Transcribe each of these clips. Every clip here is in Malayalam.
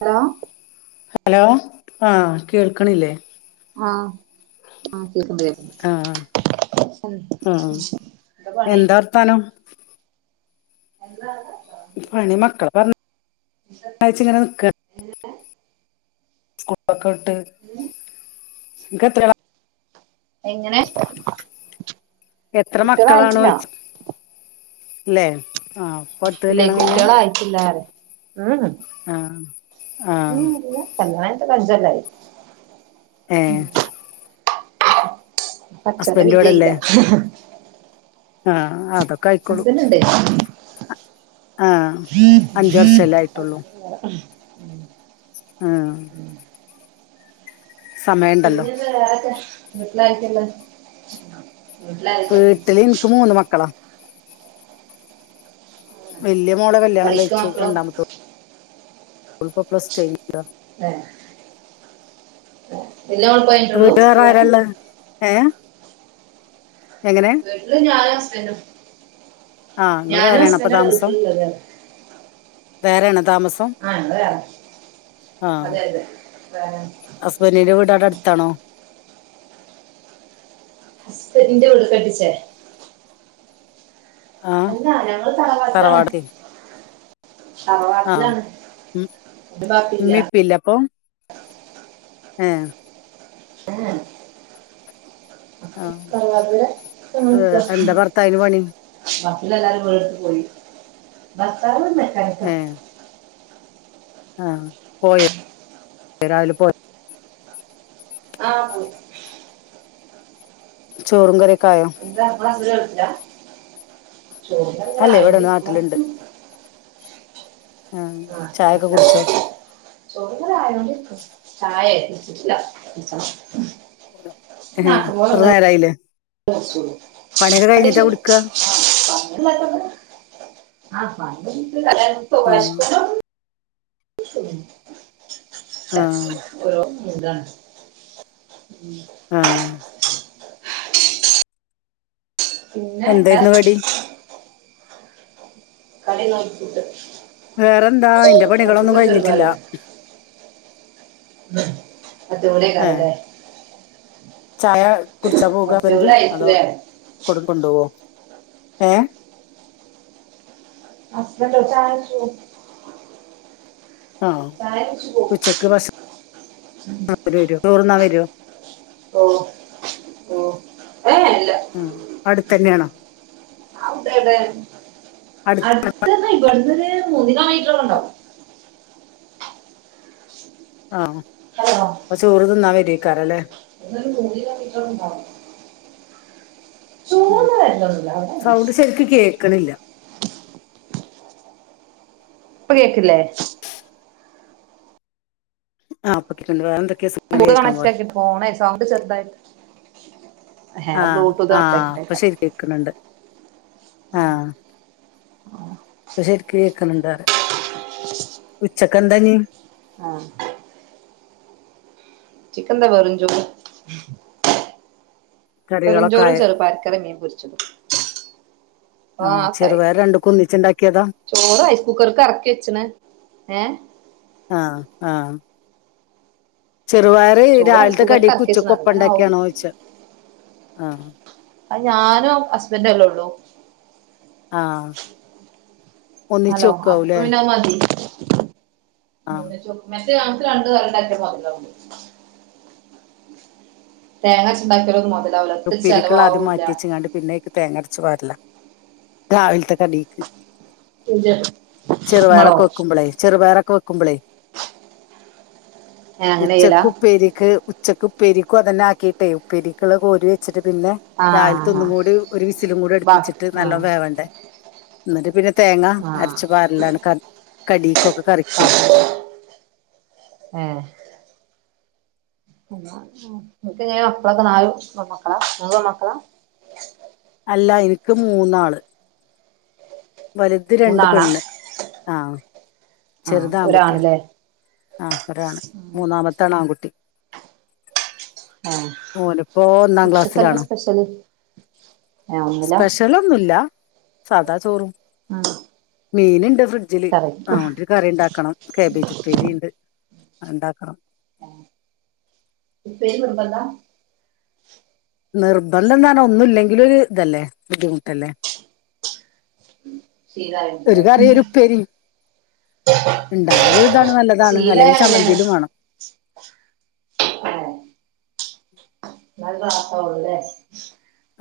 ഹലോ ഹലോ ആഹ് കേൾക്ക്ണില്ലേ ആഹ് ആഹ് കേക്ക്ണ്ട് കേക്ക്ണ്ട് ആഹ് ആഹ് എന്താ വർത്താനം എന്താ പണി മക്കളെ പറഞ്ഞയച്ചിങ്ങനെ നിക്കാണ് സ്കൂളൊക്കെ വിട്ട് ങ്ങക്ക് എത്രാളാ എങ്ങനെ എത്ര കുട്ട്യാളായിട്ടില്ല മക്കളാണോയിച്ച ല്ലെ ആ ഇല്ലേ കുട്ട്യാളായിട്ടില്ലറിയാ ഉം ഉം ആഹ് ആഹ് ഉം ഇല്ല കല്യാണം കഴിഞ്ഞിട്ടഞ്ചൊല്ലായി ഏഹ് പട്ച്ചോന്റെ ഹസ്ബൻഡ് വിധി ആയില്ല ഇവിടെല്ലേ ആഹ് അതൊ ഹസ്ബൻ്റ്ണ്ട് ആഹ് അഞ്ച് വർഷല്ലായിട്ടുള്ളൂ ആഹ് സമയണ്ടല്ലോ പിന്നെന്ത വേറെക്കെ വീട്ടിലാരക്കേള്ളത്? വീട്ടില് ഇൻക്ക് മൂന്ന് മക്കളാ വല്ല്യ മോള കല്യാണം പഠിക്കാ കഴിച്ചു മക്കളും രണ്ടാമത്ത ഓള്പ്പ പ്ലസ് ടു കഴിഞ്ഞതാ ദേ എല്ല [unintelligible] വീട്ടുകാര് ആരള്ള ഏഹ് എങ്ങനെ ഇന്ന് ഞാന അസ്ബൻ്റും ആഹ് ഇങ്ങള് വേറേണോ അപ്പൊ താമസം വേറേണോ താമസ ആഹ് ഞങ്ങള് വേറെ അതെ അതെ വേറെ ഹസ്ബൻ്റിന്റെ വീട് അവ്ടെ അട്ത്താണോ ഹസ്ബന്റിന്റെ [unintelligible] ആ അല്ല ഞങ്ങള് തറവാട്ടിലാണ്. തറവാട് ആഹ് തറവാട്ടിലാണ് ഒരു ബാപ്പില്ല ഇമ്മിം ഈപ്പിം ഇല്ലെ അപ്പൊ ഏഹ് [unintelligible] ആ തറവാട് ഏ തന്ന്ക്ക എന്താ ഭർത്താവിന് പണി ബാക്കിള്ളെ എല്ലാരും വീട് എടുത്ത് പോയി ഭർത്താവ് മെക്കാനിക്ക ആഹ് പോയാ? രാവിലെ പോയതാ ആഹ് പോയി ചോറും കറിയൊക്കെ ആയോ? ഇല്ല ഇങ്ങള് അങ്ങനെ ചോയ്ച്ച ചോറിതാ ഇങ്ങനെ അല്ലേ ഇവിടെ ആയോണ്ടിരിക്കുണു നാട്ടിലുണ്ട് ആ ആഹ് ചായൊക്കെ നല്ല കുടിച്ചോ മഴ ചോറ്ങ്ങനെ ആയോണ്ട് ഇര്ക്ക ചായെ കുടിച്ചിട്ടില്ല കുടിച്ചണം ഏഹേ ഇത്ര നേരായില്ലേ? പണിയൊക്കെ കഴിഞ്ഞിട്ടാ കുടിക്കുക [inaudible] ആ [unintelligible] തിന്നും ആ ഉം ഓരോ മൂഡാണ് ഉം ആഹ് പിന്നെ വേറെ എന്തായിരുന്നു കടി കടി ഇന്ന് ഇവിടെ ഫുഡ് വേറെന്താ ഇന്റെ പണികളൊന്നും കഴിഞ്ഞിട്ടില്ല പത്ത് ഏ മണിയേക്കാരലേ? ചായ കുടിച്ചാ പോക ഹസ്ബൻഡ് അതോ? അയച്ചില്ലേ കൂടെ കൊണ്ടോവോ? ഏഹ്? ഹസ്ബൻഡോ? ചായ കുടിച്ചു പോവും ആഹ് ചായ വെച്ചു പോകും ഉച്ചക്ക് ഭക്ഷണം തിന്നാൻ ഇങ്ങട്ട് വരോ? ചോറ്ന്നാൻ വരോ? ഓഹോ ഉം അടുത്തന്നെയാണോ? അവിടേടെ അടുത്ത് അട്ത്ത് പറഞ്ഞ ഇബട്ന്നൊര് മൂന്ന് കിലോ മീറ്ററൊക്കെ ഇണ്ടാവും ആഹ് ഹലോ അപ്പം ചോറ് തിന്നാൻ വരുവെയ്ക്കാരല്ലേ? ഇന്നൊരു മൂടി കെട്ടിക്ക്ണ് ണ്ടാണും ആഹ് വരലൊന്നുമില്ല അവിടെ തന്നെ സൗണ്ട് ശരിക്ക് കേക്ക്ണില്ല ഇപ്പ കേക്കില്ലേ? ആഹ് ഇപ്പൊ കേക്ക്ണ്ട് വേറെന്തെക്കെ സു ബ്ലൂട്ടൂത്ത് കണക്റ്റാക്കിയിട്ട് ഫോണെ സൗണ്ട് ചെറുതായിട്ട് ഏഹ് ആഹ് ബ്ലൂടൂത്ത് കണക്ട് ആഹ് ഇപ്പം ആക്കിട്ടേക്കാം ശരിക്ക് കേക്ക്ണ് ണ്ട് ആഹ് ഇപ്പം ശരിക്ക് കേക്ക്ണുണ്ട് പറയ ഉച്ചക്കെന്താ ഇഞ്? ആഹ് ഉച്ചക്കെന്താ വെറും ചോറ് വെറും കറികളൊക്കെ ചോറും ആയോ ചെറുപയർ കറിയും മീൻ പൊരിച്ചതും ആ അതൊക്കായി ഇപ്പെണ്ടാക്കിയതാ? ചോറ് റൈസ് കുക്കറ്ക്ക് എറക്കി വെച്ച്ണ് എഹേ? ആഹ് ആഹ് ചെറുപയറ് ചോറ് റൈസ് രാവിലത്തെ കുക്കർക്ക് കടിക്കും എറക്കി വെച്ച്ണ് ഉച്ചക്കും ഒപ്പം അതിങ്ങനെ ആവും ഇണ്ടാക്കിയാണോ ചോയ്ച്ച ആഹ് അത് ഞാനും ഹസ്ബൻഡും അല്ലേ ഒള്ളു? ആഹ് അപ്പം പിന്നെ അത് മതി ആ [unintelligible] മറ്റേത് ഞമ്മക്ക് രണ്ട് കറി ഇണ്ടാക്കിയ മൊതലാവൂല തേങ്ങര്ച്ച് ഇണ്ടാക്കിയാലൊന്നും മൊതലാ ഉപ്പേരിക്ക്ള്ളത് അദ്യം മാറ്റിവെച്ച്ങ്ങാണ്ട് പിന്നെ അയ്ക്ക് തേങ്ങരച്ച് പാരലാ രാവിൽത്തെ കടി ഇങ്ങളോ ചെറുപയറൊക്കെ വെക്കുമ്പളെ ചെറുപയറൊക്കെ വെ കുമ്പളെ ഏ അങ്ങനെ ചെയ്യലാ ഉച്ചക്കുപ്പേരിക്ക് ഉച്ചക്ക് ഉപ്പേരിക്കും അതന്നെ ആക്കിയിട്ടെ ഉപ്പരിക്ക് ള്ള കോരി വെച്ചിട്ട് പിന്നെ ആ രാവിലത്ത ആ ഒന്നും കൂടി ഒരു വിസിലും കൂടെ ബാക്കി അടുപ്പിച്ചിട്ട് ആ നല്ലോം വേവണ്ടേ ഇന്നട്ട് പിന്നെ തേങ്ങ ആ അരച്ച് പാരലാണ് കടീക്കൊക്കെ കറിക്കെ ഏഹ് ഇങ്ങക്ക് എങ്ങനെ മക്കളൊക്കെ? നാല് പെമ്മക്കളാ മൂന്ന് പെമ്മക്കളാ അല്ല ഇനിക്ക് മൂന്നാള് വലുത് രണ്ട് മൂന്നാളാ പെണ്ണ്, ആഹ് ആഹ് ചെറുത് ആൺകുട്ടിയാണ് ഒരാണല്ലേ ആഹ് ഒരാണ് മൂന്നാമത്താണ് ആൺകുട്ടി ആഹ് ഓനിപ്പോ ഒന്നാം ഉച്ചക്കെന്താ ക്ലാസ്സിലാണ്. സ്പെഷ്യല് ഏഹ് ഒന്നുല്ല സ്പെഷ്യലൊ ന്നുല്ല സാധാ ചോറും [unintelligible] മീന്ണ്ട് ഫ്രിഡ്ജില് കറി അതോണ്ടൊരു കറിണ്ടാക്കണം കാബേജ് ഉപ്പേരീണ്ട് അത്ണ്ടാക്കണം ഉപ്പേരി നിർബന്ധാ നിർബന്ധം പറഞ്ഞ ഒന്നുല്ലെങ്കില് ഒരു ഇതല്ലേ ബുദ്ധിമുട്ടല്ലേ ഒരു ശീലായോണ്ട്ല്ലേ കറിം ഒരുപ്പേരിം ഇണ്ടായാലൊരിതാണ് നല്ലതാണ് അല്ലെങ്കിൽ ഒരു ചമ്മന്തേലും വേണം മം ഇന്നാലെ റാഹത്താവൊള്ളു ലേ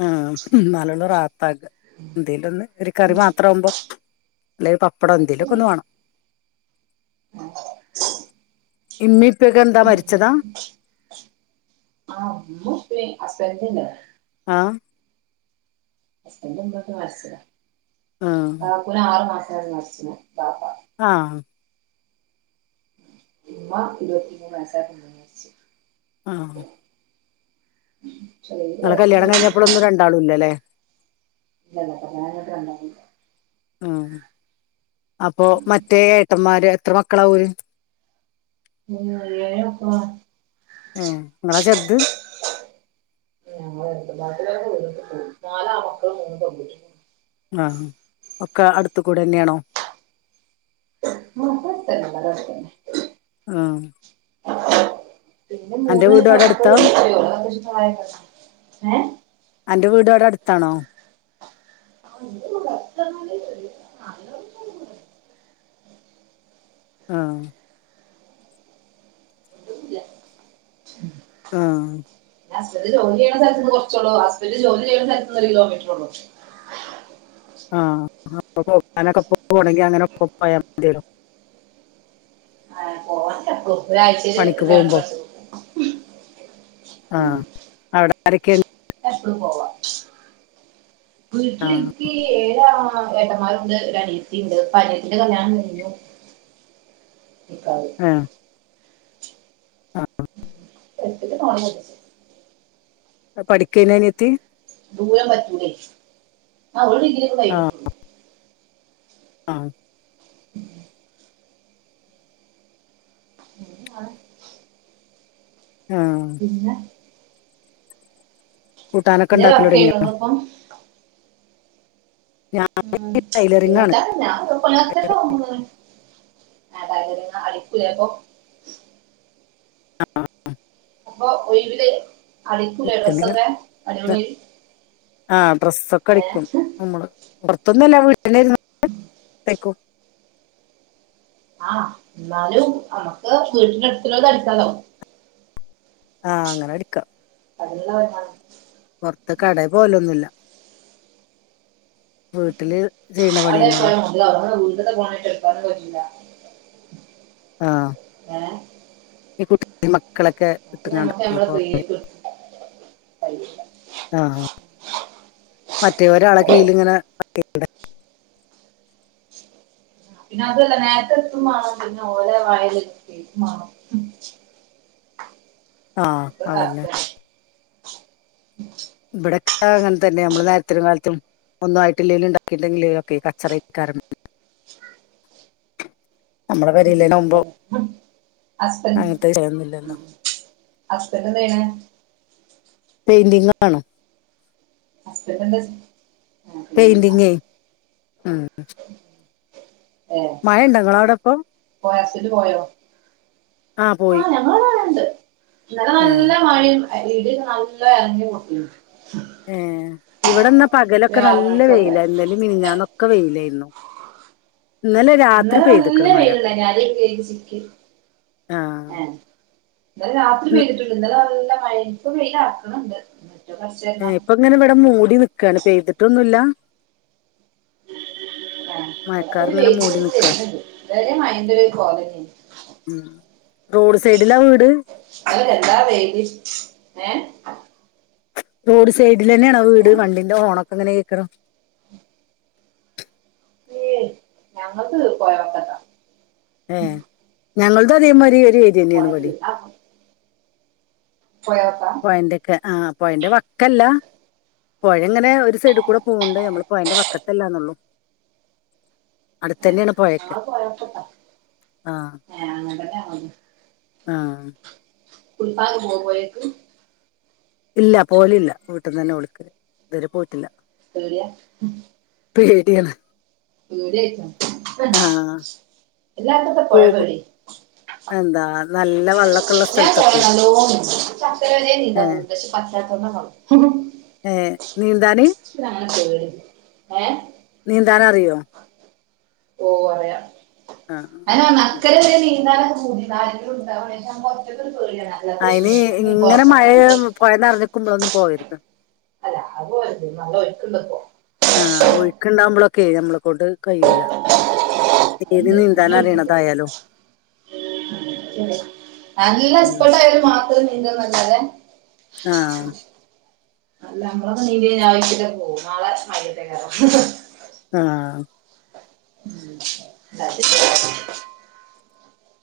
ആഹ് ഇന്നാലൊള്ളു റാഹത്താക എന്തേലും ഒന്ന് ഒരു കറി മാത്ര ആവുമ്പം അല്ലേ പപ്പടോ എന്തേലും ഒക്കെ ഒന്ന് മാണം [inaudible] ഇമ്മിപ്പ്യൊക്കെ എന്താ മരിച്ചതാ ആഹ് ഉമ്മിം ഉപ്പിം ഹസ്ബൻ്റിനില്ല ആഹ് ഹസ്ബസിൻ്റെ ഇമ്മിപ്പിം മരിച്ചതാ ആഹ് ഒരാറ് മാസായപ്പം മരിച്ചിണ് ബാപ്പ ആഹ് ഇമ്മ ഇരുപത്തി മൂന്ന് വയസായപ്പം മരിച്ച് ആഹ് ചെറിയ ഇങ്ങളെ പ്രായത്തില് കല്യാണം മരിച്ച് കഴിഞ്ഞപ്പളൊന്നും രണ്ടാളും ഇല്ലലെ ഇല്ലല്ല അപ്പം ഞാനിങ്ങട്ട് വന്നപ്പല അഹ് അപ്പം മറ്റേ ഏട്ടന്മാര് എത്ര മക്കളാ ഓര് ഓല് എഴ് മക്കളാണ് ഏ നിങ്ങളാ ചെറുത് [unintelligible] നാല് ആൺമക്കളും മൂന്ന് പെണ്ണും ആഹ് ഒക്കെ അടുത്ത് കൂടെ തന്നെയാണോ ആഹ് ഇവ്ടെ അടുത്തന്നെ [unintelligible] അവടടെ തന്നെ ആഹ് പിന്നെ മൂന്ന്മ വീട് അവിടെ അടുത്താ [unintelligible] ഏഹ് അന്റെ വീടവിടെ അടുത്താണോ ആ ന്റെ വീട് അട്ത്താന്ന് പറഞ്ഞല് ഒര് [unintelligible] ആഹ് ഇല്ല ആഹ് ഹസ്ബന്റ് ജോലി ചെയ്യണ സ്ഥലത്ത് ന്ന് കൊറച്ചോള്ളൂ ഹസ്ബന്റ് ജോലി ചെയ്യണ സ്ഥലത്തിന്ന് ഒരു കിലോമീറ്റർ ഉള്ളൂ ആഹ് [unintelligible] പണിക്ക് പോകുമ്പോ [unintelligible] ഉം ആഹ് അവ്ടെ ആരൊക്കെ എപ്പളും പോവാ ആ വീട്ടില് ഇൻക്കി ഏഴ് ആങ്ങളമാ ആഹ് ഏട്ടന്മാരുംണ്ട് ഒരു അനിയത്തി ഇണ്ട് ഇപ്പൊ അനിയത്തിന്റെ കല്ല്യാണം കഴിഞ്ഞു [unintelligible] ആഹ് ആഹ് [unintelligible] പ്പോ പഠികേയിനോ അനിയത്തി ദൂരം പറ്റൂല്ലെയ് ആഹ് ഓള് ഡിഗ്രി ഒക്കെ കഴിഞ്ഞ്ക്ക്ണു ആഹ് ആഹ് ആഹ് പിന്നെ കൂട്ടാനൊക്കെ ഇതേ ഇണ്ടാക്കല് വർക്ക് ഒടങ്ങിയോ? ചെയ്യണപ്പം ഉം ടൈലറിംഗ് ആണ് കൂട്ടാൻ അല്ല [unintelligible] [unintelligible] ആഹ് ആഹ് അപ്പൊ ഒയ്‌വില് അടിക്കുല്ലെ ഡ്രസ്സ്‌ ഒക്കെ മരോള് ആഹ് ഡ്രസ്സ് ഒക്കെ അടിക്കും മ്മള് പുറത്തൊന്നുംഅല്ല വീ ട്ടിൽ ഇരുന്ന് കൊണ്ട് തയ്ക്കും ആഹ് ന്നാലും നമ്മക്ക് വീട്ടിന്റെ അടുത്ത് ഉള്ളവർത് അടിക്കാല്ലോ ആഹ് അങ്ങനെ അടിക്കാം [unintelligible] പൊറ്ത്ത് കടേ പോലൊന്നും ഇല്ല വീട്ടില് ചെയ്ണ പണിയന്നെ ഒള്ളു [unintelligible] ഫോണ് ആണെങ്കിൽ എടുകാനും പറ്റില്ല ആ ഏഹ് ഈ കുഞ്ഞി മക്കളൊക്കെ നമുക്ക് ഇട്ട്ക്കാണ്ട്അല്ലെ ഈ നമ്മളെ പോവൽ [unintelligible] ആഹ് മറ്റേ ഒരാളെ കീഴിലിങ്ങനെ [unintelligible] പിന്നെ അതുല്ലാ നേർത്തെ എത്തും വാണം പിന്നെ ഓലെ വായേല് ള്ളത് കേക്കും വാണം ആഹ് അതന്നെ ടാസ്ക്കാണ് ഇവ്ടെക്കെ അങ്ങനെ തന്നെ നമ്മള് നേരത്തിനും കാൽത്തും ഒന്നും ആയിട്ടില്ലേല്ലും ഇണ്ടാക്കിട്ടില്ലെക്കില് ഒക്കെ കച്ചറാ അയ്ക്കാരം നമ്മുളെ പെരേല് ന്നെ ആവുമ്പോ ഹസ്ബന് വിഷയൊന്നുമില്ലല്ലോ ഹസ്ബന്റ് എന്താ ചെയ്ണേ പെയിന്റിംങ്ങാണോ? ഹസ്ബൻഡ് എന്താ പിന്നെ പെയിൻ്റിങ്ങെ ആഹ്! ഏഹ് നിങ്ങളെ അവിടെ ഇപ്പൊ പോയോ ഹസ്‌ബൻ്റ് പോയോ ആ പോയി ആഹ്! ഞങ്ങൾടെ അവിടെയുണ്ട്. ഇന്നലെ ഏ നല്ല മഴ [unintelligible] ഏഹ് ഇവെടെന്നാ ഒരു പകലൊക്കെ ആറു നല്ല മണിക്കൊക്കെ വെയ്ലാ ഇന്നലിം മിനിഞ്ഞാന്നൊക്കെ വെയ്ലേയ്ര്ന്നു ഇന്നലെ നല്ല പെയ്തിക്കണ് മഴ വെയ്ല്ണ്ടായ്നി അര്യൊക്കെ കെയ്കി ചിക്കി ആ ഏഹ് ഇന്നലെ രാത്രി പെയ്തിട്ട്ണ്ട് ഇന്നലെ നല്ല മഴേനി ഇപ്പ വെയ്ലറ്ക്ക്ണ്‌ണ്ട് ന്ന്ട്ട് കൊർച്ചെയ്ന്നാ ഇങ്ങെനെ വെടെ മൂടി നിക്കാണ് പെയ്ത്ട്ടൊന്നുല്ലാ ആഹ് മഴക്കാർ [unintelligible] ഇങ്ങനെ മൂടി വെര്ണ്‌ണ്ട് നിക്ക ഇതരേ മയന്റൊര് കോലെന്നേനി ഉം റോഡ് സൈഡ്ലാ വീട് അഹ് എന്താ വെയ്ല് ഏഹ് റോഡ് സൈഡിലെന്നെണോ പിന്നെ വീട് വണ്ടിന്റെ ഹോണൊക്കെങ്ങെനെ കേക്ക്ണു ഏയ് ഞങ്ങൾത് പൊയവക്കത്താ ഏഹ് ഞങ്ങൾതും അതേ മയ്രി ഒരെ പാറ്റ്ണ്ട് ആ [unintelligible] പൊയവക്കാ പൊയെന്റെക്ക് ആഹ് പൊയന്റെ വക്കെല്ലാ പൊയെങ്ങെനെ ഒര് സൈഡ്ക്കൂടെ പോവ്ണ്ട് ഞമ്മള് പൊയന്റെ വക്കത്തല്ലാന്നൊള്ളു ഞങ്ങള് പൊയവക്കത്താ ആ ഏഹ് അങ്ങൻതന്നെ ഞങ്ങൾതും ആഹ് കുളിക്കാനൊക്കെ പോവോ പൊയേക്ക് ഇല്ല പോവലില്ല വീട്ട്ന്നെന്നെ കുളിക്കല് ഇതുവെരെ പോയ്ട്ടില്ലാ പേട്യാ പേട്യാണ് പേട്യായ്ട്ടാ എല്ലാര്ക്കു എത്ത പൊഴ പോകും പേടി എന്താ നല്ല വെള്ളമൊക്കെ ഉള്ള ഞാൻ പൊയ സ്ഥലത്തൊക്കെ നല്ലോം നീന്തും ഇച്ചക്കരവരെ ഏ നീന്താ പൂതിണ്ട് പഷ് പറ്റാത്തോണ്ടാന്നാെള്ളു ഏഹ് നീന്താന് ഇച്ച് പിന്നെ അങ്ങെനെ പേട്യൊന്നുല്ല ഏഹ് നീന്താനറിയോ? ഓഹ് അറിയാ ആഹ് ആഹ് അതെന്നെ പർഞ്ഞെ അക്കെരെ വെരെ നീന്താനൊക്കപൂതിണ്ട് ആരെങ്കിലും ണ്ടാവാണെ ഇതാവുമ്പം ഒറ്റെക്കൊര് പേട്യാണ്. അയ്ന് ഇങ്ങെനെ മഴെ പൊയ നർഞ്ഞ്ക്ക്മ്പളൊന്നും പോവെര്ത്. അല്ല അത് കൊയ്പ്പ മയ ഒയ്ക്ക്ണ്ട്പ്പോ ആഹ് ഒഴ്ക്ക്ണ്ടാവുമ്പളൊക്കേ നമ്മളെക്കൊണ്ട് കയ്യൂലാ. ഏത് ഉണ്ട് നല്ല ഒഴുക്കുണ്ട് ഇപ്പോ നീന്താനറീണതായാലും. നല്ല ഉം. എസ്പേട്ടായോല് മാത്രേ നീന്താന്നല്ലാതെ ആഹ് ആം അല്ല അമ്മളൊക്കെ നീന്തി കയ്ഞ്ഞാ ആ ഒയ്ക്ക്ലാണ്ട് പോവും നാളെ മയ്യത്തേക്കാരം. ആം ഉം അത്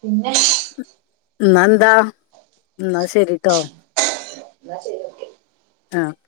പിന്നെ ന്നാ ന്താ ന്നാ ശരിട്ടോ. ന്നാ ശരി ഓക്കെ. ആഹ്